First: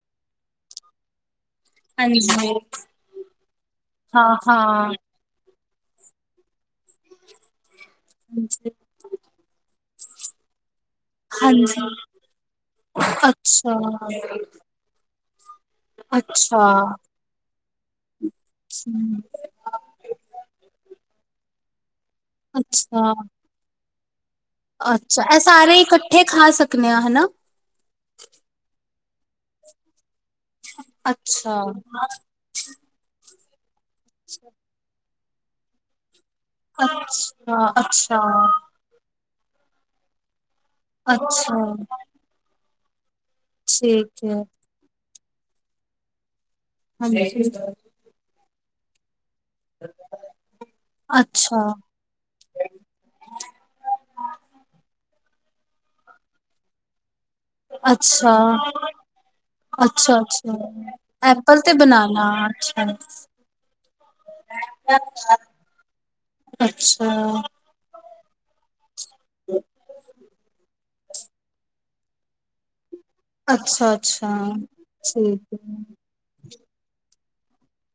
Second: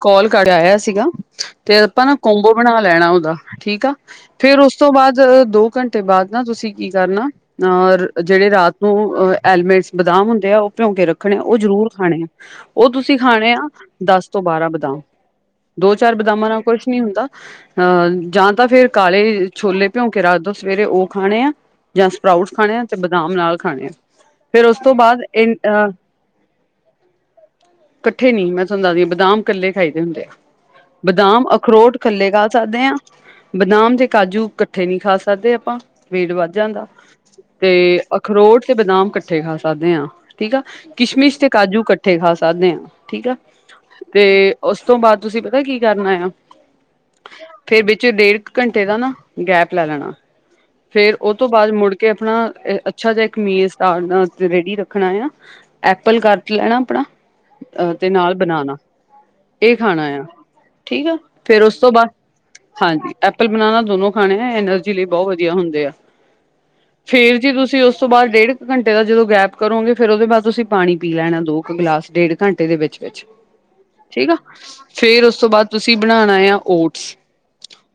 ਕੋਲ ਕਰ ਆਇਆ ਸੀਗਾ ਤੇ ਆਪਾਂ ਨਾ ਹਾਂਜੀ, ਕੌਮਬੋ ਬਣਾ ਲੈਣਾ ਉਹਦਾ ਠੀਕ ਆ ਫਿਰ ਉਸ ਹਾਂ-ਹਾਂ, ਤੋਂ ਬਾਅਦ ਦੋ ਘੰਟੇ ਤੇ ਬਾਅਦ ਨਾ ਤੁਸੀਂ ਕੀ ਕਰਨਾ ਅ ਜਿਹੜੇ ਹਾਂਜੀ, ਰਾਤ ਨੂੰ ਹੈਲਮਟ ਬਦਾਮ ਹੁੰਦੇ ਆ ਉਹ ਭਿਉ ਕੇ ਰੱਖਣੇ ਆ ਉਹ ਜ਼ਰੂਰ ਖਾਣੇ ਆ ਉਹ ਤੁਸੀਂ ਖਾਣੇ ਆ ਅੱਛਾ-ਅੱਛਾ, ਦਸ ਤੋਂ ਬਾਰਾਂ ਬਦਾਮ ਦੋ ਚਾਰ ਹੂੰ, ਬਦਾਮਾਂ ਨਾਲ ਅੱਛਾ, ਕੁਛ ਨਹੀਂ ਹੁੰਦਾ ਹਾਂ ਜਾਂ ਤਾਂ ਫਿਰ ਹਮ, ਕਾਲੇ ਛੋਲੇ ਭਿਉਂ ਕੇ ਰੱਖ ਦਿਓ ਸਵੇਰੇ ਉਹ ਖਾਣੇ ਆ ਜਾਂ ਸਪਰਾਊਟਸ ਖਾਣੇ ਆ ਤੇ ਅੱਛਾ ਬਦਾਮ ਨਾਲ ਖਾਣੇ ਆ ਫੇਰ ਉਸ ਤੋਂ ਅੱਛਾ ਬਾਅਦ ਇਹ ਸਾਰੇ ਇਕੱਠੇ ਖਾ ਸਕਦੇ ਹਨਾ ਇਕੱਠੇ ਨੀ ਮੈਂ ਤੁਹਾਨੂੰ ਦੱਸਦੀ ਬਦਾਮ ਇਕੱਲੇ ਖਾਈਦੇ ਹੁੰਦੇ ਆ ਬਦਾਮ ਅੱਛਾ, ਅਖਰੋਟ ਕਲੇ ਖਾ ਸਕਦੇ ਹਾਂ ਬਦਾਮ ਕਾਜੂ ਇਕੱਠੇ ਨੀ ਖਾ ਕਰਦੇ ਆਪਾਂ ਵੇਟ ਵੱਧ ਜਾਂਦਾ ਅੱਛਾ, ਤੇ ਅੱਛਾ, ਅਖਰੋਟ ਤੇ ਬਦਾਮ ਇਕੱਠੇ ਖਾ ਸਕਦੇ ਹਾਂ ਠੀਕ ਆ ਕਿਸਮਿਸ਼ ਤੇ ਅੱਛਾ, ਕਾਜੂ ਇਕੱਠੇ ਖਾ ਸਕਦੇ ਦੇ ਠੀਕ ਆ ਠੀਕ ਤੇ ਹੈ, ਉਸ ਤੋਂ ਬਾਅਦ ਤੁਸੀਂ ਪਤਾ ਹੈ ਕੀ ਕਰਨਾ ਆ ਹਾਂਜੀ ਫੇਰ ਵਿੱਚ ਡੇਢ ਘੰਟੇ ਦਾ ਨਾ ਗੈਪ ਲੈ ਲੈਣਾ ਫਿਰ ਉਹ ਤੋਂ ਅੱਛਾ, ਬਾਅਦ ਮੁੜ ਕੇ ਆਪਣਾ ਅੱਛਾ ਜਿਹਾ ਕਮੀਜ਼ ਤਾਰਨਾ ਰੈਡੀ ਰੱਖਣ ਐਪਲ ਕੱਟ ਲੈਣਾ ਆਪਣਾ ਅ ਤੇ ਅੱਛਾ, ਨਾਲ ਬਨਾਨਾ ਇਹ ਖਾਣਾ ਆ ਅੱਛਾ, ਠੀਕ ਆ ਐਪਲ ਫਿਰ ਤੇ ਉਸ ਤੋਂ ਬਾਅਦ ਬਨਾਨਾ ਅੱਛਾ, ਹਾਂਜੀ ਐਪਲ ਬਣਨਾ ਦੋਨੋ ਖਾਣੇ ਆ ਐਨਰਜੀ ਲਈ ਬਹੁਤ ਵਧੀਆ ਹੁੰਦੇ ਆ ਅੱਛਾ, ਫਿਰ ਚਲੋ ਜੀ ਤੁਸੀਂ ਉਸ ਤੋਂ ਬਾਅਦ ਡੇਢ ਕੁ ਘੰਟੇ ਦਾ ਜਦੋਂ ਗੈਪ ਕਰੋਗੇ ਫਿਰ ਉਹਦੇ ਬਾਅਦ ਤੁਸੀਂ ਪਾਣੀ ਪੀ ਲੈਣਾ ਦੋ ਕੁ ਗਿਲਾਸ ਡੇਢ ਘੰਟੇ ਦੇ ਵਿੱਚ ਅੱਛਾ, ਅੱਛਾ, ਠੀਕ ਆ ਫੇਰ ਉਸ ਤੋਂ ਠੀਕ ਬਾਅਦ ਹੈ, ਤੁਸੀਂ ਬਣਾਣਾ ਆ ਓਟਸ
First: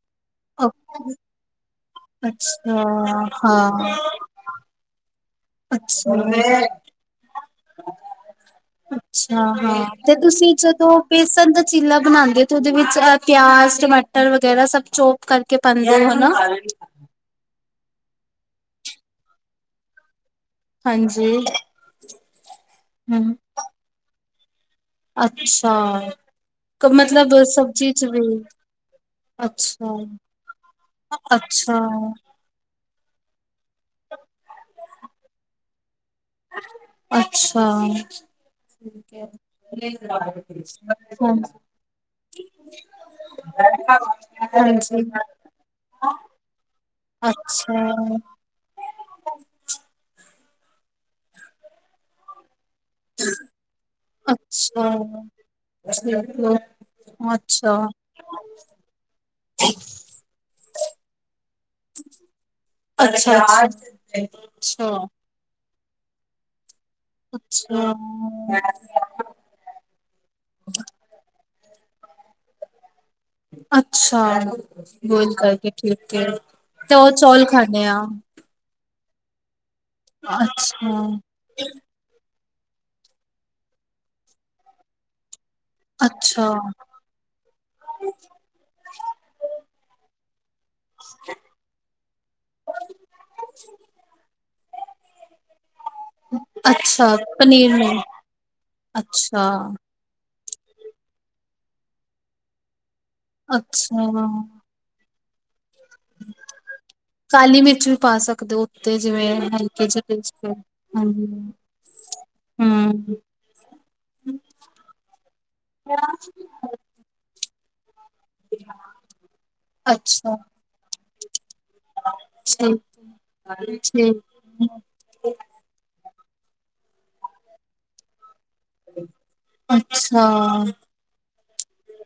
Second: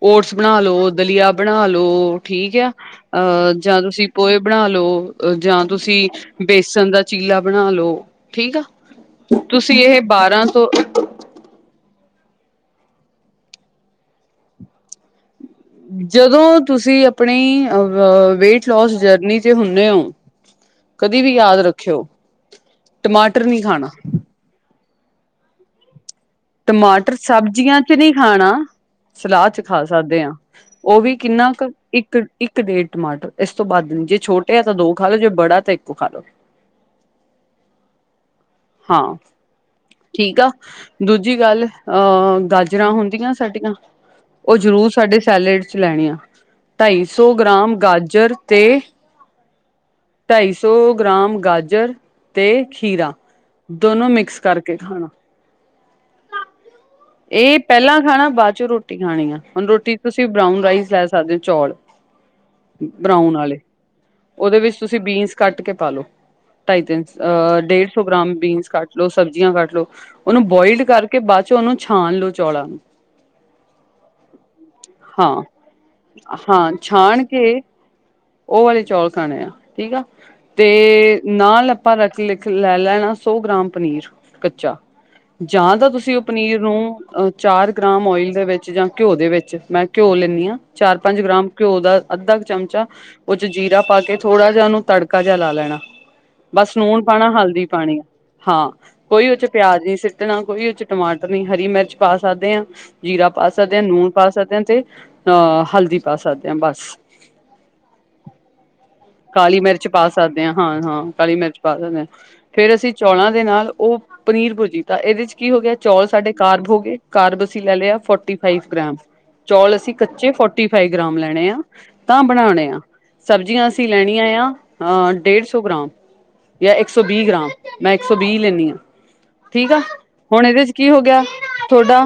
ਓਟਸ ਬਣਾ ਲੋ ਓਕੇ, ਦਲੀਆ ਬਣਾ ਲੋ ਠੀਕ ਆ ਅੱਛਾ, ਅਹ ਜਾਂ ਹਾਂ, ਤੁਸੀਂ ਪੋਹੇ ਬਣਾ ਲਓ। ਜਾਂ ਤੁਸੀਂ ਅੱਛਾ। ਬੇਸਨ ਦਾ ਚੀਲਾ ਬਣਾ ਲੋ ਠੀਕ ਆ ਅੱਛਾ ਤੁਸੀਂ ਹਾਂ ਇਹ ਤੇ ਬਾਰਾਂ ਤੁਸੀਂ ਤੋਂ ਜਦੋਂ ਬੇਸਣ ਦਾ ਚੀਲਾ ਬਣਾਉਂਦੇ ਤੇ ਉਹਦੇ ਵਿੱਚ ਪਿਆਜ ਟਮਾਟਰ ਵਗੈਰਾ ਸਭ ਚੋ ਜਦੋਂ ਤੁਸੀਂ ਆਪਣੀ ਅ ਵੇਟ ਲੋਸ ਜਰਨੀ ਤੇ ਹੁੰਦੇ ਓ ਕਦੇ ਹਾਂਜੀ ਵੀ ਯਾਦ ਰੱਖਿਓ ਹਮ ਟਮਾਟਰ ਨਹੀਂ ਖਾਣਾ ਅੱਛਾ ਟਮਾਟਰ ਮਤਲਬ ਸਬਜ਼ੀਆਂ ਸਬਜ਼ੀ ਚ ਨਹੀਂ ਵੀ ਖਾਣਾ ਸਲਾਦ ਚ ਖਾ ਅੱਛਾ ਸਕਦੇ ਹਾਂ ਉਹ ਵੀ ਕਿੰਨਾ ਕੁ ਅੱਛਾ ਇੱਕ ਇੱਕ ਡੇਢ ਟਮਾਟਰ ਇਸ ਤੋਂ ਬਾੱਧ ਨ ਜੇ ਛੋਟੇ ਆ ਤਾਂ ਦੋ ਖਾ ਲੋ ਜੇ ਬੜਾ ਤਾਂ ਇੱਕ ਅੱਛਾ ਹਾਂ ਠੀਕ ਆ ਦੂਜੀ ਗੱਲ ਅਹ ਗਾਜਰਾਂ ਹੁੰਦੀਆਂ ਸਾਡੀਆਂ ਉਹ ਜ਼ਰੂਰ ਸਾਡੇ ਸੈਲੇਡ ਚ ਲੈਣੀਆਂ ਢਾਈ ਅੱਛਾ ਸੌ ਗ੍ਰਾਮ ਅੱਛਾ ਗਾਜਰ ਤੇ ਢਾਈ ਸੌ ਗ੍ਰਾਮ ਗਾਜਰ ਤੇ ਖੀਰਾ ਦੋਨੋ ਮਿਕਸ ਕਰਕੇ ਅੱਛਾ ਅੱਛਾ ਖਾਣਾ ਇਹ ਅੱਛਾ ਪਹਿਲਾਂ ਖਾਣਾ ਬਾਅਦ ਚੋਂ ਰੋਟੀ ਖਾਣੀ ਆ ਹੁਣ ਰੋਟੀ ਤੁਸੀਂ ਬਰਾਉਨ ਰਾਈਸ ਲੈ ਸਕਦੇ ਹੋ ਚੌਲ ਬਰਾਉਨ ਵਾਲੇ ਉਹਦੇ ਵਿੱਚ ਤੁਸੀਂ ਬੀਨਸ ਕੱਟ ਕੇ ਪਾਲੋ ਢਾਈ ਤਿੰਨ ਡੇਢ ਸੌ ਗ੍ਰਾਮ ਅੱਛਾ ਬੀਨਸ ਕੱਟ ਅੱਛਾ ਲੋ ਸਬਜ਼ੀਆਂ ਕੱਟ ਲੋਓ ਉਹਨੂੰ ਬੋਇਲਡ ਬਾਅਦ ਚ ਉਹਨੂੰ ਛਾਣ ਲੋਓ ਚੌਲਾਂ ਨੂੰ ਅੱਛਾ ਬੋਇਲ ਹਾਂ ਕਰਕੇ ਠੀਕ ਹਾਂ ਤੇ ਉਹ ਛਾਣ ਚੌਲ ਖਾਂਦੇ ਆ। ਖਾਣਿਆ ਠੀਕ ਆ ਅੱਛਾ ਤੇ ਨਾਲ ਆਪਾਂ ਰੱਖ ਲ ਲੈ ਲੈਣਾ ਸੌ ਗ੍ਰਾਮ ਪਨੀਰ ਕੱਚਾ ਜਾਂ ਤਾਂ ਤੁਸੀਂ ਉਹ ਅੱਛਾ ਪਨੀਰ ਨੂੰ ਚਾਰ ਗ੍ਰਾਮ ਓਇਲ ਦੇ ਵਿੱਚ ਜਾਂ ਘਿਓ ਦੇ ਵਿੱਚ ਮੈਂ ਘਿਓ ਲ [unintelligible] ਚਾਰ ਪੰਜ ਗ੍ਰਾਮ ਘਿਓ ਦਾ ਅੱਧਾ ਕੁ ਚਮਚਾ ਉਹ ਚ ਜੀਰਾ ਪਾ ਕੇ ਥੋੜਾ ਜਿਹਾ ਉਹਨੂੰ ਤੜਕਾ ਜਿਹਾ ਲਾ ਲੈਣਾ। ਬਸ ਲੂਣ ਅੱਛਾ ਪਾਉਣਾ ਹਲਦੀ ਪਨੀਰ ਪਾਉਣੀ ਨਹੀਂ ਹਾਂ ਕੋਈ ਉਹ ਅੱਛਾ ਚ ਪਿਆਜ ਨਹੀਂ ਸੀ ਨਾ ਕੋਈ ਉਹ ਚ ਟਮਾਟਰ ਨ ਹਰੀ ਮਿਰਚ ਪਾ ਸਕਦੇ ਹਾਂ ਜੀਰਾ ਪਾ ਸਕਦੇ ਹ ਅੱਛਾ ਲੂਣ ਪਾ ਸਕਦੇ ਹਾਂ ਤੇ ਅ ਹਲ ਦੀ ਪਾ ਸਕਦੇ ਹਾਂ ਬਸ ਕਾਲੀ ਮਿਰਚ ਵੀ ਪਾ ਸਕਦੇ ਹੋ ਉੱਤੇ ਜਿਵੇਂ ਕਾਲੀ ਮਿਰਚ ਹਲਕੇ ਪਾ ਜਿਹੇ ਟੇਸਟ ਸਕਦੇ ਤੇ। ਹਾਂ ਹਾਂ ਹਾਂ, ਹਾਂਜੀ ਕਾਲੀ ਮਿਰਚ ਪਾ ਸਕਦੇ ਹਾਂ ਫੇਰ ਅਸੀਂ ਹੂੰ ਚੌਲਾਂ ਦੇ ਨਾਲ ਉਹ ਪਨੀਰ ਭੁਜੀ ਇਹਦੇ ਚ ਕੀ ਹੋ ਗਿਆ ਚੌਲ ਸਾਡੇ ਕਾਰਬ ਹੋ ਗਏ ਕਾਰਬ ਤੁਸੀਂ ਲੈ ਲਿਆ। ਫੋਰਟੀ ਫਾਈਵ ਗ੍ਰਾਮ ਚੌਲ ਅਸੀਂ ਕੱਚੇ ਅੱਛਾ ਫੋਰਟੀ ਫਾਇਵ ਗ੍ਰਾਮ ਲੈਣੇ ਆ ਤਾਂ ਬਣਾਣੇ ਆ ਠੀਕ ਸਬਜ਼ੀਆਂ ਅਸੀਂ ਠੀਕ ਲੈਣੀਆਂ ਆ ਅ ਡੇਢ ਸੌ ਗ੍ਰਾਮ। ਯਾ ਇੱਕ ਸੌ ਵੀਹ ਗ੍ਰਾਮ ਮੈਂ ਇੱਕ ਸੌ ਵੀਹ ਲੈਂਨੀ ਆ ਅੱਛਾ ਹੁਣ ਏਦੇ ਚ ਕੀ ਹੋ ਗਿਆ [inaudible] ਥੋਡਾ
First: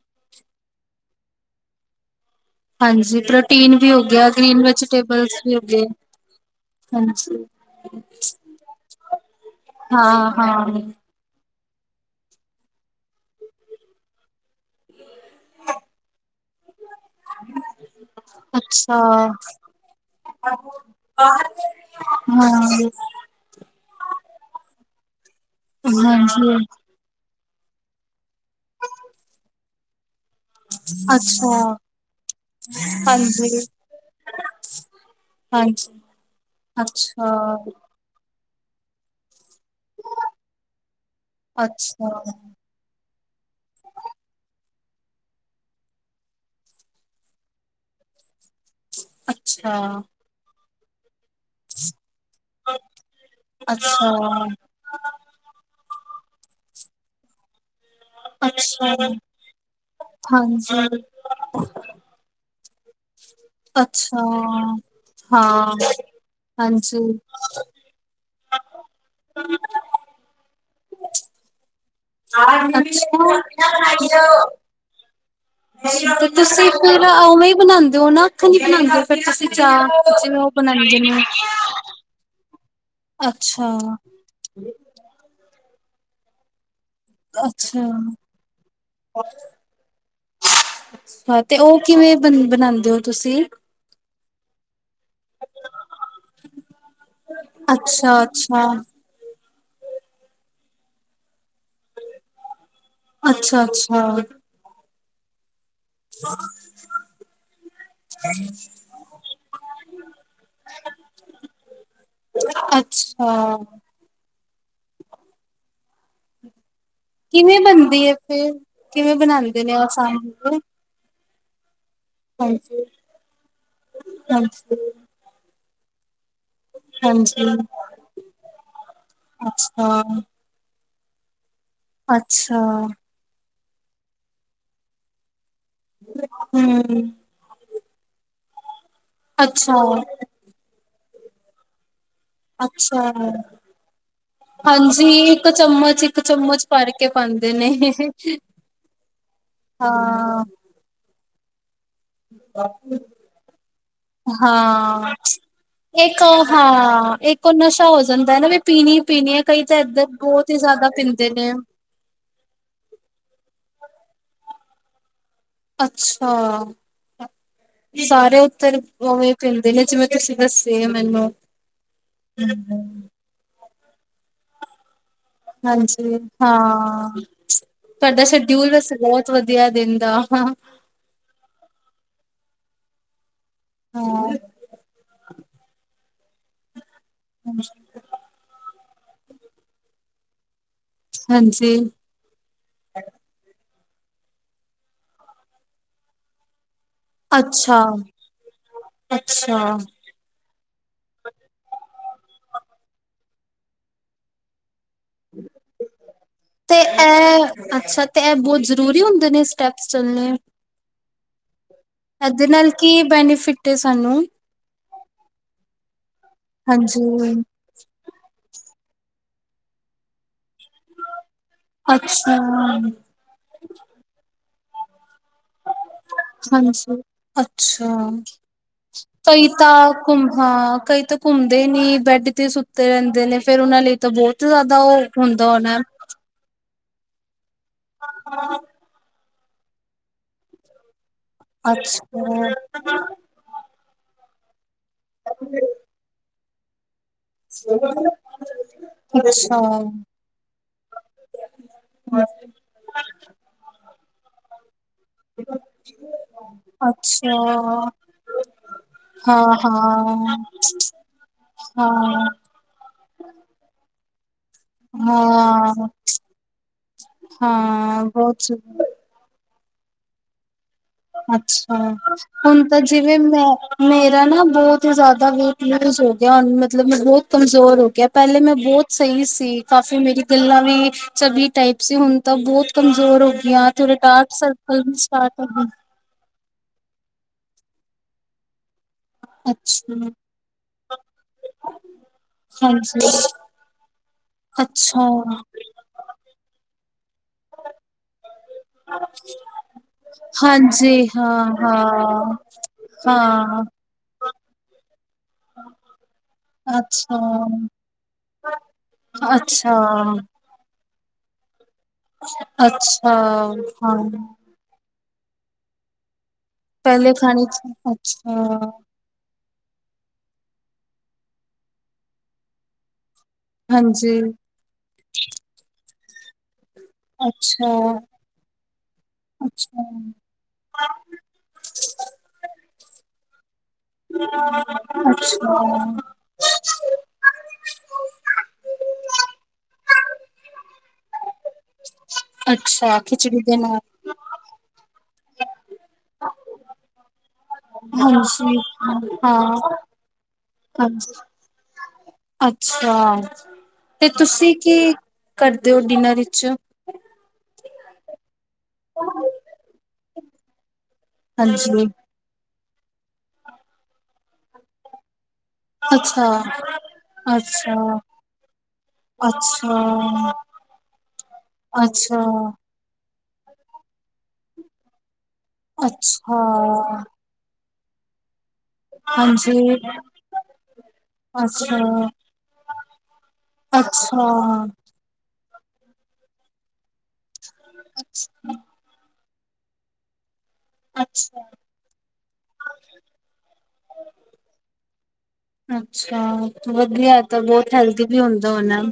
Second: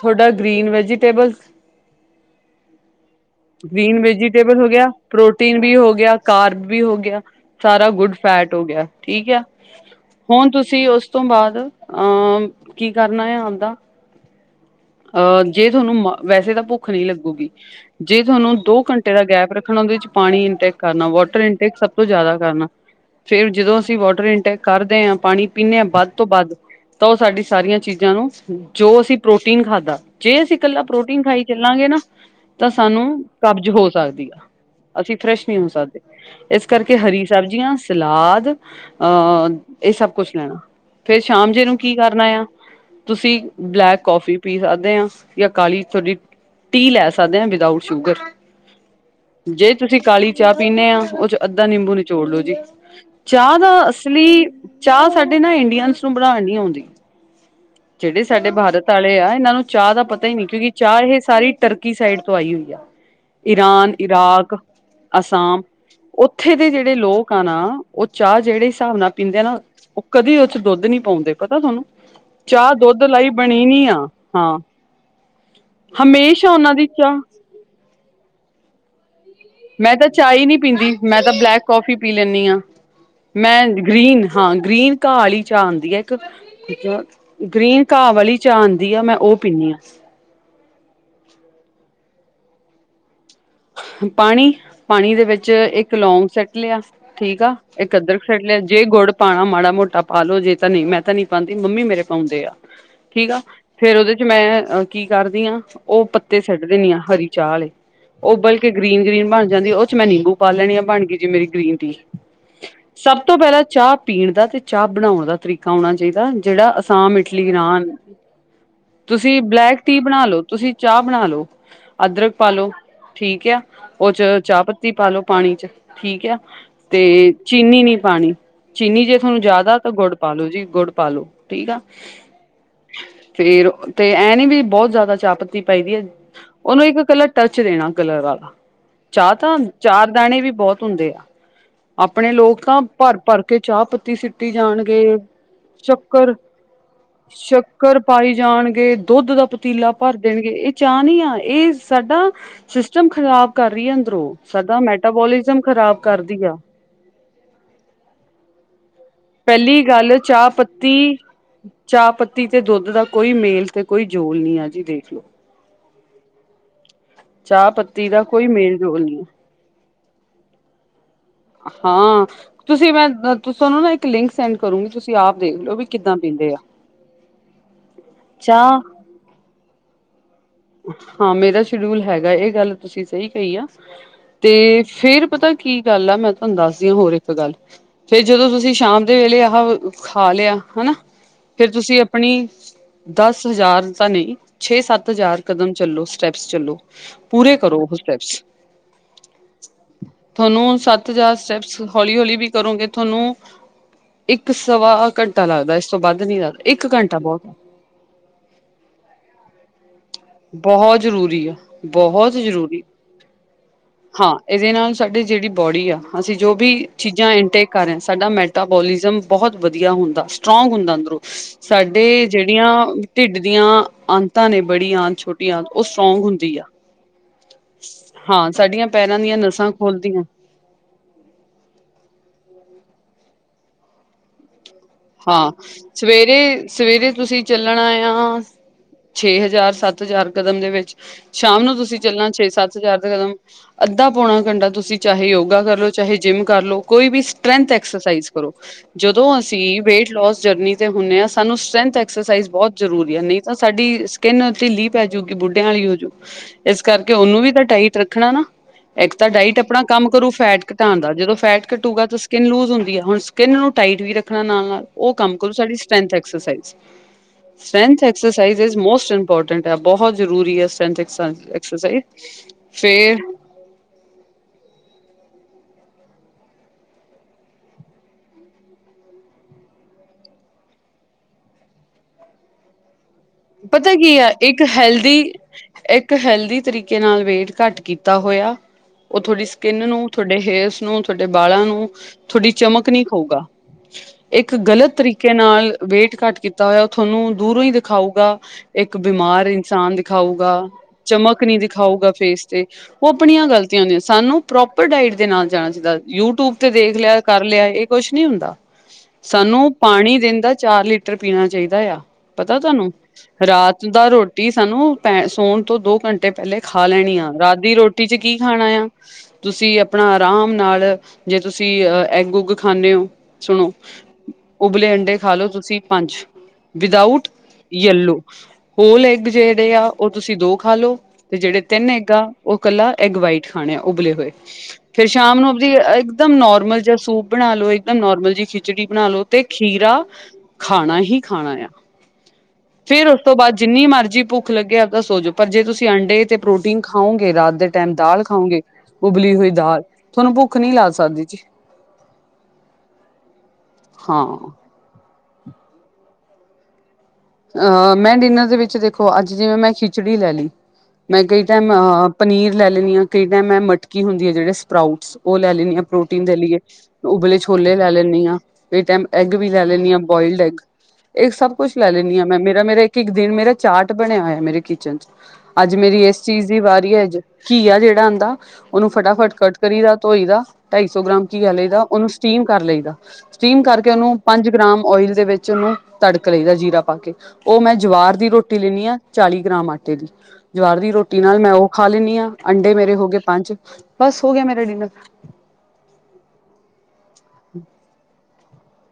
ਥੋਡਾ ਗ੍ਰੀਨ ਵੈਜੀਟੇਬਲਜ ਹਾਂਜੀ ਪ੍ਰੋਟੀਨ ਵੀ ਗ੍ਰੀਨ ਹੋ ਗਿਆ ਵੇਜੀਟੇਬਲ ਗ੍ਰੀਨ ਹੋ ਗਿਆ ਵੈਜੀਟੇਬਲਸ ਪ੍ਰੋਟੀਨ ਵੀ ਗਏ ਹੋ ਗਿਆ ਕਾਰਬ ਵੀ ਹੋ ਗਿਆ ਹਾਂਜੀ ਸਾਰਾ ਗੁੱਡ ਫੈਟ ਹੋ ਗਿਆ ਠੀਕ ਐ ਹਾਂ ਹੁਣ ਤੁਸੀਂ ਹਾਂ ਉਸ ਤੋਂ ਬਾਅਦ ਅਹ ਕੀ ਕਰਨਾ ਆ ਆਦਾ ਅਹ ਜੇ ਥੋਨੂੰ ਵੈਸੇ ਤਾਂ ਭੁੱਖ ਨੀ ਲੱਗੂਗੀ ਜੇ ਥੋਨੂੰ ਦੋ ਅੱਛਾ ਘੰਟੇ ਦਾ ਗੈਪ ਰੱਖਣਾ ਓਦੇ ਵਿੱਚ ਪਾਣੀ ਇਨਟੇਕ ਕਰਨਾ ਵਾਟਰ ਇਨਟੇਕ ਸਭ ਤੋਂ ਜਾਦਾ ਕਰਨਾ ਹਾਂ ਫੇਰ ਜਦੋਂ ਅਸੀਂ ਵਾਟਰ ਇਨਟੇਕ ਕਰਦੇ ਆ ਪਾਣੀ। ਪੀਂਨੇ ਆ ਵੱਧ ਤੋਂ ਵੱਧ ਹਾਂਜੀ, ਤਾਂ ਓ ਸਾਡੀ ਸਾਰੀਆਂ ਚੀਜ਼ਾਂ ਨੂੰ ਜੋ ਅਸੀਂ ਪ੍ਰੋ ਟੀਨ ਖਾਧਾ ਜੇ ਅਸੀਂ ਇਕੱਲਾ ਪ੍ਰੋਟੀਨ ਖਾਈ ਅੱਛਾ, ਚੱਲਾਂਗੇ ਨਾ ਤਾਂ ਸਾਨੂੰ ਹਾਂਜੀ, ਕਬਜ਼ ਹੋ ਸਕਦੀ ਆ ਅਸੀਂ ਫਰੈਸ਼ ਨੀ ਹੋ ਸਕਦੇ ਹਾਂਜੀ। ਇਸ ਕਰਕੇ ਹਰੀ ਅੱਛਾ, ਸਬਜ਼ੀਆਂ ਸਲਾਦ ਅ ਏ ਸਭ ਕੁਛ ਲੈਣਾ ਫੇਰ ਸ਼ਾਮ ਜੇ ਨੂੰ ਕੀ ਅੱਛਾ, ਕਰਨਾ ਆ ਤੁਸੀਂ ਬਲੈਕ ਕੌਫੀ ਪੀ ਸਕਦੇ ਐ ਜਾਂ ਕਾਲੀ ਥੋਡੀ ਟੀ ਲੈ ਸਕਦੇ ਆ ਵਿਦਆਊਟ ਸ਼ੂਗਰ ਜੇ ਅੱਛਾ, ਤੁਸੀਂ ਕਾਲੀ ਚਾਹ ਪੀਂਨੇ ਹਾਂ ਉ ਚ ਅੱਧਾ ਨਿੰਬੂ ਨਿਚੋੜ ਲਓ ਜੀ ਚਾਹ ਦਾ ਅੱਛਾ, ਅਸਲੀ ਚਾਹ ਸਾਡੇ ਨਾ ਇੰਡੀਅਨਸ ਨੂੰ ਬਣਾਨੀ ਨੀ ਓਂਦੀ ਜੇੜ੍ਹੇ ਸਾਡੇ ਅੱਛਾ, ਬਾਰਤ ਆਲੇ ਆ ਚਾਹ ਦਾ ਪਤਾ ਈ ਨੀ ਕਿਉਂਕਿ ਚਾਹ ਹਾਂਜੀ, ਇਹ ਸਾਰੀ ਤਰਕੀ ਸਾਈਡ ਤੋਂ ਆਈ ਆ ਈਰਾਨ, ਅੱਛਾ। ਇਰਾਕ, ਅਸਾਮ ਹਾਂ, ਓਥੇ ਦੇ ਜੇੜ੍ਹੇ ਹਾਂਜੀ, ਲੋਕ ਆ ਨਾ ਓ ਚਾਹ ਜੇੜ੍ਹੇ ਹਿਸਾਬ ਨਾਲ ਪੀਂਦੇ ਆ ਨਾ ਓ ਕਦੀ ਉਚ ਦੁੱਧ ਨੀ ਪਾਉਂਦੇ ਪਤਾ ਥੋਨੂੰ ਚਾਹ ਦੁੱਧ ਲਈ ਬਣੀ ਨੀ ਅੱਛਾ। ਆ ਤੇ ਹਮੇਸ਼ਾ ਤੁਸੀਂ ਉਹਨਾਂ ਦੀ ਫਿਰ ਚਾਹ ਓਵੇਂ ਈ ਬਣਾਦੇ ਓ ਨਾ ਅੱਖਾਂ ਨ ਬਣਾਦੇ ਮੈਂ ਤਾਂ ਚਾਹ ਈ ਨੀ ਪੀਂਦੀ ਮੈਂ ਨੇ ਤਾਂ ਬਲੈਕ ਕੌਫੀ ਪੀ ਲੈਂਨੀ ਆ ਮੈਂ ਅੱਛਾ, ਗ੍ਰੀਨ ਹਾਂ ਗ੍ਰੀਨ ਕਾਲੀ ਚਾਹ ਆਂਦੀ ਐ ਇੱਕ ਅੱਛਾ, ਗ੍ਰੀਨ ਘਾਹ ਅੱਛਾ ਵਾਲੀ ਚਾਹ ਆਂਦੀ ਐ ਮੈਂ ਓ ਪੀਨੀ ਆ ਤੇ ਉਹ ਕਿਵੇਂ ਬ ਬਣਾਉਂਦੇ ਹੋ ਤੁਸੀਂ ਪਾਣੀ ਪਾਣੀ ਦੇ ਵਿੱਚ ਇੱਕ ਲੋਂਂਗ ਸੱਟ ਲਿਆ ਠੀਕ ਆ ਇਕ ਅੱਛਾ, ਅਦਰਕ ਸੱਟ ਲਿਆ ਅੱਛਾ, ਜੇ ਗੁੜ ਪਾਉਣਾ ਮਾੜਾ ਝੋਟਾ ਪਾਲ ਲੋ ਜੇ ਤਾਂ ਨਹੀਂ ਮੈਂ ਤਾਂ ਨਹੀਂ ਪਾਉਦੀ ਮੰਮੀ ਮੇਰੇ ਪਾਉਂਦੇ ਆ ਠੀਕ ਆ ਅੱਛਾ, ਫੇਰ ਉਹਦੇ ਅੱਛਾ। ਚ ਮੈਂ ਕੀ ਕਰਦੀ ਹਾਂ ਉਹ ਪੱਤੇ ਛੱਡਦੇ ਨੇ ਆ ਹਰੀ ਚਾਹ ਵਾਲੇ ਉਬਲ ਕੇ ਗ੍ਰੀਨ ਗ੍ਰੀਨ ਬਣ ਜਾਂਦੀ ਉਹ ਚ ਮੈਂ ਨਿੰਬੂ ਪਾ ਲੈਣੀ ਆ ਬਣ ਗਈ ਜੀ ਮੇਰੀ ਗ੍ਰੀਨ ਟੀ ਸਭ ਤੋਂ ਅੱਛਾ, ਪਹਿਲਾਂ ਚਾਹ ਪੀ ਦਾ ਤੇ ਚਾਹ ਬਣਾਉਣ ਦਾ ਤਰੀਕਾ ਹੋਣਾ ਚਾਹੀਦਾ ਜਿਹੜਾ ਸਾਂ ਇਟਲੀ ਕਿਵੇਂ ਨਾਨ ਬਣਦੀ ਹੈ ਫਿਰ? ਕਿਵੇਂ ਤੁਸੀਂ ਬਣਾਉਂਦੇ ਨੇ ਬਲੈਕ ਉਹ ਟੀ ਬਣਾ ਲੋ ਸਾਂਬਰ? ਤੁਸੀਂ ਚਾਹ ਬਣਾ ਲ ਲੋ ਅਦਰਕ ਪਾ ਲੋ ਹਾਂਜੀ, ਠੀਕ ਆ ਉਹ ਚ ਚਾਹ ਹਾਂਜੀ, ਪੱਤੀ ਪਾਾਲੋ ਪਾਣੀ ਚ ਠੀਕ ਹੈ ਤੇ ਹਾਂਜੀ। ਚੀਨੀ ਨੀ ਪਾਉਣੀ ਚੀਨੀ ਜੇ ਤੁਹਾਨੂੰ ਜ਼ਿਆਦਾ ਤਾਂ ਅੱਛਾ, ਗੁੜ ਪਾ ਲੋ ਜੀ ਗੁੜ ਪਾਾਲੋ ਠੀਕ ਆ ਅੱਛਾ, [unintelligible] ਫੇਰ ਤੇ ਐ ਨੀ ਵੀ ਬਹੁਤ ਜ਼ਿਆਦਾ ਚਪ ਪਾਈ ਦੀ ਹੈ ਉਹਨੂੰ ਇੱਕ ਹਮ, ਕਲ ਟੱਚ ਦੇਣਾ ਕਲਰ ਵਾਲਾ ਚਾਹ ਤਾਂ ਅੱਛਾ। ਚਾਰ ਦਾਣੇ ਵੀ ਬਹੁਤ ਹੁੰਦੇ ਆ ਆਪਣੇ ਲੋਕ ਤਾਂ ਅੱਛਾ, ਭਰ ਭਰ ਕੇ ਚਾਹ ਪੱਤੀ ਸਿੱਟੀ ਜਾਣਗੇ ਹਾਂਜੀ ਇੱਕ ਚਮਚ, ਇੱਕ ਸ਼ੱਕਰ ਚਮਚ ਭਰ ਕੇ ਪਾਉਂਦੇ ਨੇ। ਸ਼ੱਕਰ ਪਾਈ ਜਾਣਗੇ ਦੁੱਧ ਦਾ ਪਤੀਲਾ ਭਰ ਹਾਂ, ਦੇਣਗੇ ਇਹ ਚਾਹ ਨੀ ਆਏ ਇਹ ਸਾਡੇ ਸਿਸਟਮ ਖਰਾਬ ਕਰ ਰਹੀ ਹੈ ਅੰਦਰੋਂ ਸਾਡ ਹਾਂ। ਮੈਟਾਬੋਲਿਜ਼ਮ ਖਰਾਬ ਕਰਦੀ ਆ ਕੋਈ ਨਸ਼ਾ ਹੋ ਜਾਂਦਾ ਹੈ ਨਾ ਵੀ ਪੀਣੀ ਪੀਣੀ ਹੈ, ਕਈ ਤਾਂ ਪਹਿਲੀ ਇੱਧਰ ਗੱਲ ਚਾਹ ਬਹੁਤ ਹੀ ਜ਼ਿਆਦਾ ਪੱਤੀ ਪੀਂਦੇ ਨੇ। ਚਾਹ ਪੱਤੀ ਤੇ ਦੁੱਧ ਦਾ ਕੋਈ ਮੇਲ ਤੇ ਕੋਈ ਜੋਲ ਨਹੀਂ ਆ ਜੀ ਦੇਖਲੋ ਅੱਛਾ ਚਾਹ ਪੱਤੀ ਦਾ ਸਾਰੇ ਕੋਈ ਮੇਲ ਉੱਧਰ ਜੋਲ ਨੀ ਉਵੇਂ ਪੈਂਦੇ ਨੇ ਜਿਵੇਂ ਤੁਸੀਂ ਦੱਸੇ ਮੈਨੂੰ ਹਾਂ ਤੁਸੀਂ ਮੈਂ ਤਾਨੂੰ ਨਾ ਇੱਕ ਲਿੰਕ ਸੈਂਡ ਕਰੋ ਤੁਸੀਂ ਆਪ ਦੇਖ ਲਓ ਵੀ ਕਿੱਦਾਂ ਹਾਂਜੀ ਪੀਂਦੇ ਆ ਹਾਂ ਤੁਹਾਡਾ ਸ਼ਡਿਊਲ ਚਾਹ ਵੈਸੇ ਬਹੁਤ ਵਧੀਆ ਦਿਨ ਦਾ ਹਾਂ ਹਾਂ ਮੇਰਾ ਸ਼ਡਿਊਲ ਹੈਗਾ, ਇਹ ਗੱਲ ਤੁਸੀਂ ਸਹੀ ਪਈ ਆ ਤੇ ਫੇਰ ਪਤਾ ਕਿ ਗਲ ਆ ਹੁੰਦਾ- ਏ ਹੋਰ ਇੱਕ ਗੱਲ, ਫੇਰ ਜਦੋਂ ਤੁਸੀਂ ਸ਼ਾਮ- ਉਠਦੇ ਵੇਲੇ ਆਹ ਖਾ ਲਿਆ ਹੈਨਾ ਫੇਰ ਹਾਂਜੀ ਤੁਸੀਂ ਆਪਣੀ ਦਸ ਹਜ਼ਾਰ ਪਤਾ ਨਹੀਂ ਛੇ ਸੱਤ ਹਜ਼ਾਰ ਕਦਮ ਚੱਲੋ ਸਟੈਪਸ ਚੱਲੋ ਪੂਰੇ ਅੱਛਾ ਕਰੋ ਉਹ ਸਟੈਪਸ ਅੱਛਾ- ਤੁਹਾਨੂੰ ਸੱਤ ਹਜ਼ਾਰ ਸਟੈਪਸ ਹੌਲੀ ਹੌਲੀ ਵੀ ਕਰੋਂਗੇ ਤੁਹਾਨੂੰ ਇੱਕ ਸਵਾ ਘੰਟਾ ਲੱਗਦਾ ਇਸ ਤੋਂ ਵੱਧ ਨੀ ਲੱਗਦਾ ਤੇ ਇੱਕ ਘੰਟਾ ਇਹ ਬਹੁਤ ਅੱਛਾ ਤੇ ਇਹ ਬਹੁਤ ਜ਼ਰੂਰੀ ਹੁੰਦੇ ਨੇ ਸਟੈਪਸ ਚੱਲਣੇ ਬਹੁਤ ਜ਼ਰੂਰੀ ਆ, ਬਹੁਤ ਇਹਦੇ ਨਾਲ ਜ਼ਰੂਰੀ, ਕੀ ਬੈਨੀਫਿਟ ਹੈ ਸਾਨੂੰ ਹਾਂ ਇਹਦੇ ਨਾਲ ਸਾਡੀ ਜਿਹੜੀ ਬੋਡੀ ਆ ਅਸੀਂ ਜੋ ਵੀ ਚੀਜ਼ਾਂ ਹਾਂਜੀ ਇਨਟੇਕ ਕਰ ਰਹੇ ਹਾਂ ਸਾਡਾ ਮੈਟਪ ਬੋਲਿਜ਼ਮ ਬਹੁਤ ਵਧੀਆ ਹੁੰਦਾ ਸਟਰੋਂਗ ਹੁੰਦਾ ਅੰਦਰੋਂ ਸਾਡੇ ਅੱਛਾ ਜਿਹੜੀਆਂ ਢਿੱਡ ਦੀਆਂ ਐਂਟੜ ਆਂਤਾ ਨੇ ਬੜੀ ਆ ਛੋਟੀ ਆਂਤ ਉਹ ਸਟਰੋਂਗ ਹੁੰਦੀ ਆ ਹਾਂਜੀ ਅੱਛਾ ਹਾਂ ਸਾਡੀਆਂ ਪੈਰਾਂ ਦੀਆਂ ਕਈ ਨਸਾਂ ਤਾਂ ਖੋਲਦੀਆਂ ਘੁਮ ਹਾਂ, ਕਈ ਤਾਂ ਘੁੰਮਦੇ ਨੀ ਬੈਡ ਤੇ ਤੇ ਰਹਿੰਦੇ ਨੇ ਫੇਰ ਉਹਨਾਂ ਲਈ ਤਾਂ ਬਹੁਤ ਜ਼ਿਆਦਾ ਉਹ ਹਾਂ ਹੁੰਦਾ ਹੋਣਾ ਸਵੇਰੇ ਸਵੇਰੇ ਤੁਸੀਂ ਚੱਲਣਾ ਆ ਛੇ ਹਜ਼ਾਰ ਸੱਤ ਹਜ਼ਾਰ ਕਦਮ ਦੇ ਵਿੱਚ ਸ਼ਾਮ ਨੂੰ ਤੁਸੀਂ ਚੱਲਣਾ ਛੇ ਅੱਛਾ ਸੱਤ ਹਜ਼ਾਰ ਦੇ ਕਦਮ ਅੱਧਾ ਪਾਉਣਾ ਘੰਟਾ ਤੁਸੀਂ ਤੁਸੀਂ ਚਾਹੇ ਯੋਗਾ ਕਰਲੋ ਚਾਹੇ ਜਿੰਮ ਕਰ ਲੋ ਕੋਈ ਵੀ ਸਟਰੈਂਥ ਐਕਸਰਸਾਈਜ਼ ਕਰੋ ਜਦੋਂ ਅੱਛਾ ਅਸੀਂ ਲੋਸ ਜਰਨੀ ਤੇ ਹੁੰਦੇ ਹਾਂ ਸਾਨੂੰ ਸਟਰੈਂਥ ਐਕਸਰਸਾਈਜ਼ ਬਹੁਤ ਜ਼ਰੂਰੀ ਹੈ ਨਹੀਂ ਤਾਂ ਸਾਡੀ ਸਕਿੰਨ ਉਤੇ ਲੀਪ ਪੈ ਜਾੂਗੀ ਬੁੱਢਿਆਂ ਵਾਲੀ ਹੋਜੂ ਇਸ ਕਰਕੇ ਅੱਛਾ ਉਹਨੂੰ ਵੀ ਤਾਂ ਟਾਈਟ ਰੱਖਣਾ ਨਾ, ਇੱਕ ਤਾਂ ਹਾਂ ਡਾਈਟ ਆਪਣਾ ਕੰਮ ਕਰੋ ਹਾਂ ਫੈਟ ਘਟਾਉਣ ਦਾ ਜਦੋਂ ਫੈਟ ਘਟੂਗਾ ਤਾਂ ਹਾਂ ਸਕਿੰਨ ਲੂਜ ਹੁੰਦੀ ਹੈ, ਹੁਣ ਸਕਿੰਨ ਨੂੰ ਟਾਈਟ ਵੀ ਰੱਖਣਾ ਨਾਲ ਨਾਲ ਉਹ ਕੰਮ ਕਰੋ ਸਾਡੀ ਹਾਂ ਸਟਰੈਂਥ ਅਸਰਸਾਈ ਸਟਰੈਂਥ ਹਾਂ ਅਸਰਸਾਈ ਬਹੁਤ ਮੋਸਟ ਇੰਪੋਰਟੈਂਟ ਟੈਂਟ ਬਹੁਤ ਜ਼ਰੂਰੀ ਹੈ। ਅੱਛਾ ਐਕਸਰਸਾਈਜ਼ ਹੁਣ ਤਾਂ ਫੇਰ ਜਿਵੇਂ ਮੈਂ ਮੇਰਾ ਨਾ ਬਹੁਤ ਹੀ ਜ਼ਿਆਦਾ ਦਾ ਵੇਟ ਲੂਜ ਹੋ ਗਿਆ ਮਤਲਬ ਮੈਂ ਬਹੁਤ ਕਮਜ਼ੋਰ ਹੋ ਗਿਆ ਪਹਿਲੇ ਮੈਂ ਬਹੁਤ ਸਹੀ ਸੀ ਕਾਫੀ ਮੇਰੀ ਗੱਲਾਂ ਵੀ ਚਵੀ ਟਾਈਪ ਸੀ ਹੁਣ ਤਾਂ ਬਹੁਤ ਕਮਜ਼ੋਰ ਗਈਆਂ ਪਤਾ ਥੋੜੇ ਕੀ ਆ ਡਾਰਕ ਇੱਕ ਸਰਕਲ ਵੀ ਹੈਲਦੀ ਸਟਾਰਟ ਹੋ ਗਏ। ਇੱਕ ਇੱਕ ਹੈਲਦੀ ਤਰੀਕੇ ਨਾਲ ਵੇਟ ਘੱਟ ਕੀਤਾ ਹੋਇਆ। ਉਹ ਤੁਹਾਡੀ ਸਕਿੰਨ ਅੱਛਾ ਨੂੰ ਤੁਹਾਡੇ ਹੇਅਰਸ ਨੂੰ ਤੁਹਾਡੇ ਬਾਲਾਂ ਨੂੰ ਤੁਹਾਡੀ ਚਮਕ ਨਹੀਂ ਹਾਂਜੀ ਖਾਊਗਾ ਇੱਕ ਗਲਤ ਅੱਛਾ ਤਰੀਕੇ ਨਾਲ ਵੇਟ ਘੱਟ ਕੀਤਾ ਹੋਇਆ ਉਹ ਤੁਹਾਨੂੰ ਦੂਰੋਂ ਹੀ ਦਿਖਾਊ ਇੱਕ ਬਿਮਾਰ ਇਨਸਾਨ ਦਿਖਾਊਗਾ ਹਾਂਜੀ ਚਮਕ ਹਾਂ ਨੀ ਦਿਖਾਊਗਾ ਹਾਂ ਫੇਸ ਤੇ ਉਹ ਆਪਣੀਆਂ ਹਾਂ ਗ਼ਲਤੀਆਂ ਹੁੰਦੀਆਂ ਸਾਨੂੰ ਪ੍ਰੋਪਰ ਡਾਇਟ ਦੇ ਨਾਲ ਜਾਣਾ ਚਾਹੀਦਾ ਯੂਟਿਊਬ ਤੇ ਦੇਖ ਅੱਛਾ ਲਿਆ ਕਰ ਲਿਆ ਇਹ ਕੁਛ ਨੀ ਹੁੰਦਾ ਸਾਨੂੰ ਅੱਛਾ ਪਾਣੀ ਦਿੰਦਾ ਚਾਰ ਲੀਟਰ ਤਰ ਪੀਣਾ ਚਾਹੀਦਾ ਪਤਾ ਤੁਹਾਨੂੰ ਅੱਛਾ ਰਾਤ ਹਾਂ ਦਾ ਰੋਟੀ ਸਾਨੂੰ ਪੈ ਸੋਣ ਤੋਂ ਦੋ ਘੰਟੇ ਪਹਿਲੇ ਖਾ ਪਹਿਲੇ ਲੈਣੀ ਆ ਖਾਣੇ ਰਾਤ ਚ ਦੀ ਰੋਟੀ ਚ ਕੀ ਅੱਛਾ ਖਾਣਾ ਆ ਤੁਸੀਂ ਆਪਣਾ ਆਰਾਮ ਨਾਲ ਜੇ ਤੁਸੀਂ ਐਗ ਉੱਗ ਖਾਂਦੇ ਹੋ। ਸੁਣੋ ਹਾਂਜੀ ਉਬਲੇ ਅੰਡੇ ਖਾ ਲੋ ਤੁਸੀਂ ਪੰਜ। ਵਿਦਊਟ ਅੱਛਾ ਯੈਲੋ ਹੋਲ ਐਗ ਜਿਹੜੇ ਅੱਛਾ ਆ ਉਹ ਤੁਸੀਂ ਦੋ ਖਾ ਲਓ ਤੇ ਜਿਹੜੇ ਤਿੰਨ ਐਗ ਆ ਉਹ ਇਕੱਲਾ ਐਗ ਵਾਈਟ। ਖਾਣੇ ਆ ਉਬਲੇ ਹੋਏ ਫੇਰ ਸ਼ਾਮ ਨੂੰ ਅੱਛਾ। ਆਪਦੀ ਇਕਦਮ ਨੋਰਮਲ ਜ ਸੂਪ ਬਣਾ ਲੋਓ ਨੋਰਮਲ ਜਿਹੀ ਖਿਚੜੀ ਬਣਾ ਲੋ ਤੇ ਖੀਰਾ ਖਾਣਾ ਹੀ ਖਾਣਾ ਆ। ਅੱਛਾ ਫੇਰ ਉਸ ਤੋਂ ਖਿਚੜੀ ਬਾਅਦ ਦੇ ਨਾਲ ਜਿੰਨੀ ਮਰਜ਼ੀ ਭੁੱਖ ਲੱਗੇਿਆ ਆਪ ਤਾਂ ਸੋਚ ਪਰ ਜੇ ਤੁਸੀਂ ਤੁਸੀਂ ਅੰਡੇ ਤੇ ਪ੍ਰੋਟੀਨ ਖਾਓਗੇ ਰਾਤ ਦੇ ਟਾਈਮ ਦਾਲ ਹਾਂਜੀ ਖਾਓਗੇ ਉਬਲੀ ਹਾਂ। ਹੋਈ ਦਾਲ ਤੁਹਾਨੂੰ ਭੁੱਖ ਨਹੀਂ ਲਾ ਹਾਂਜੀ ਸਕਦੀ ਜੀ ਹੈ। ਅੱਛਾ ਤੇ ਤੁਸੀਂ ਕੀ ਕਰਦੇ ਹੋ ਡਿਨਰ ਵਿੱਚ ਅਹ ਮੈਂ ਡਿਨਰ ਦੇ ਵਿੱਚ ਦੇਖੋ ਅੱਜ ਜਿਵੇਂ ਮੈਂ ਖਿੱਚ ਚੜੀ ਲੈ ਲਈ ਮੈਂ ਕਈ ਟਾਈਮ ਹਾਂਜੀ ਅ ਪਨੀਰ ਲੈ ਲੈਂਦੀ ਹਾਂ ਕਈ ਟਾਈਮੈਂ ਮਟਕੀ ਹੁੰਦੀ ਆ ਜਿਹੜੇ ਸਪਰਾਊਟਸ ਉਹ ਲੈ ਲੈਦੀ ਆ ਪ੍ਰੋਟੀਨ ਅੱਛਾ। ਦੇ ਲ ਲਈ ਉਬਲੇ ਛੋਲੇ ਲੈ ਅੱਛਾ ਲੈਦੀ ਆਾਂ ਇਹ ਟਮ ਐੱਗ ਵੀ ਅੱਛਾ ਲੈੈਂਦੀ ਹਾਂ ਬੋਆਇਲਡ ਐਗ ਇਹ ਸਭ ਕੁਛ ਲੈ ਅੱਛਾ। ਲੈਂਦੀ। ਮੈਂ ਮੇਰਾ ਮੇਰਾ ਇੱਕ ਦਿਨ ਮੇਰਾ ਚਾਰਟ ਬਣਿਆ ਹੋਇਆ ਮੇਰੇ ਕਿਚਨ ਚ ਅੱਜ ਮੇਰੀ ਇਸ ਅੱਛਾ ਚੀਜ਼ ਦੀ ਵਾਰੀ ਹੈ ਅੱਜ ਘ ਆ ਜਿਹੜੀ ੜ ਹੁੰਦਾ ਉਹਨੂੰ ਫਟਾਫਟ ਕਟ ਹਾਂਜੀ ਕਰੀ ਦਾ ਧੋਈ ਦਾ ਢਾਈ ਸੌ ਗ੍ਰਾਮ ਕੀ ਕਹਿ ਅੱਛਾ ਲਈਦਾ ਉਹਨੂੰ ਸਟੀਮ ਕਰ ਲਈ ਦਾ ਸਟੀਮ ਕਰਕੇ ਉਹਨੂੰ ਅੱਛਾ। ਪੰਜ ਗ੍ਰਾਮ ਓਇਲ ਦੇ ਵਿੱਚ ਉਹਨੂੰ ਤੜਕ ਲਈਦਾ ਜੀਰਾ ਪਾ ਉਹ ਮੈਂ ਜਵਾਰ ਦੀ ਰੋਟੀ ਲੈਦੀ ਆਾਂ ਚਾਲੀ ਗ੍ਰਾਮ ਆਟੇ ਦੀ ਜਵਰ ਦੀ ਰੋਟੀ ਨਾਲ ਅੱਛਾ। ਮੈਂ ਉਹ ਖਾ ਲੈਂਦੀ ਹਾਂ ਅੰਡੇ ਮੇਰੇ ਹੋ ਗਏ ਪੰਜ ਬਸ ਹੋ ਗਿਆ ਮੇਰਾ ਡਿਨਰ ਅੱਛਾ ਵਧੀਆ ਤਾਂ ਬਹੁਤ ਹੈਲਦੀ ਵੀ ਹੁੰਦਾ ਉਹਨਾਂ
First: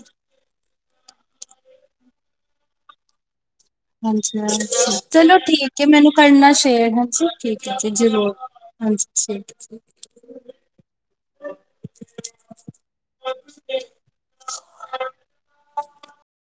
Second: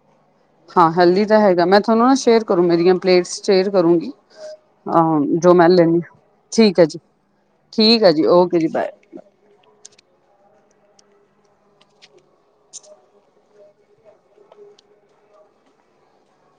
ਹਾਂ ਹਲਦੀ ਤਾਂ ਹੈਗਾ ਮੈਂ ਤੁਹਾਨੂੰ ਨਾ ਸ਼ੇਅਰ ਕਰੋ ਮੇਰੀਆਂ ਪਲੇਟਸ ਸ਼ੇਅਰ ਕਰੂੰਗੀ ਹਾਂਜੀ ਹਾਂ ਚਲੋ ਜੋ ਮੈਂ ਠੀਕ ਲੈਂਦੀ ਮੈਨੂੰ ਕਰਨਾ ਠੀਕ ਹੈ ਸ਼ੇਰ ਜੀ ਹਾਂਜੀ ਠੀਕ ਹੈ ਜੀ ਜ਼ਰੂਰ ਹਾਂਜੀ ਠੀਕ ਜ ਹ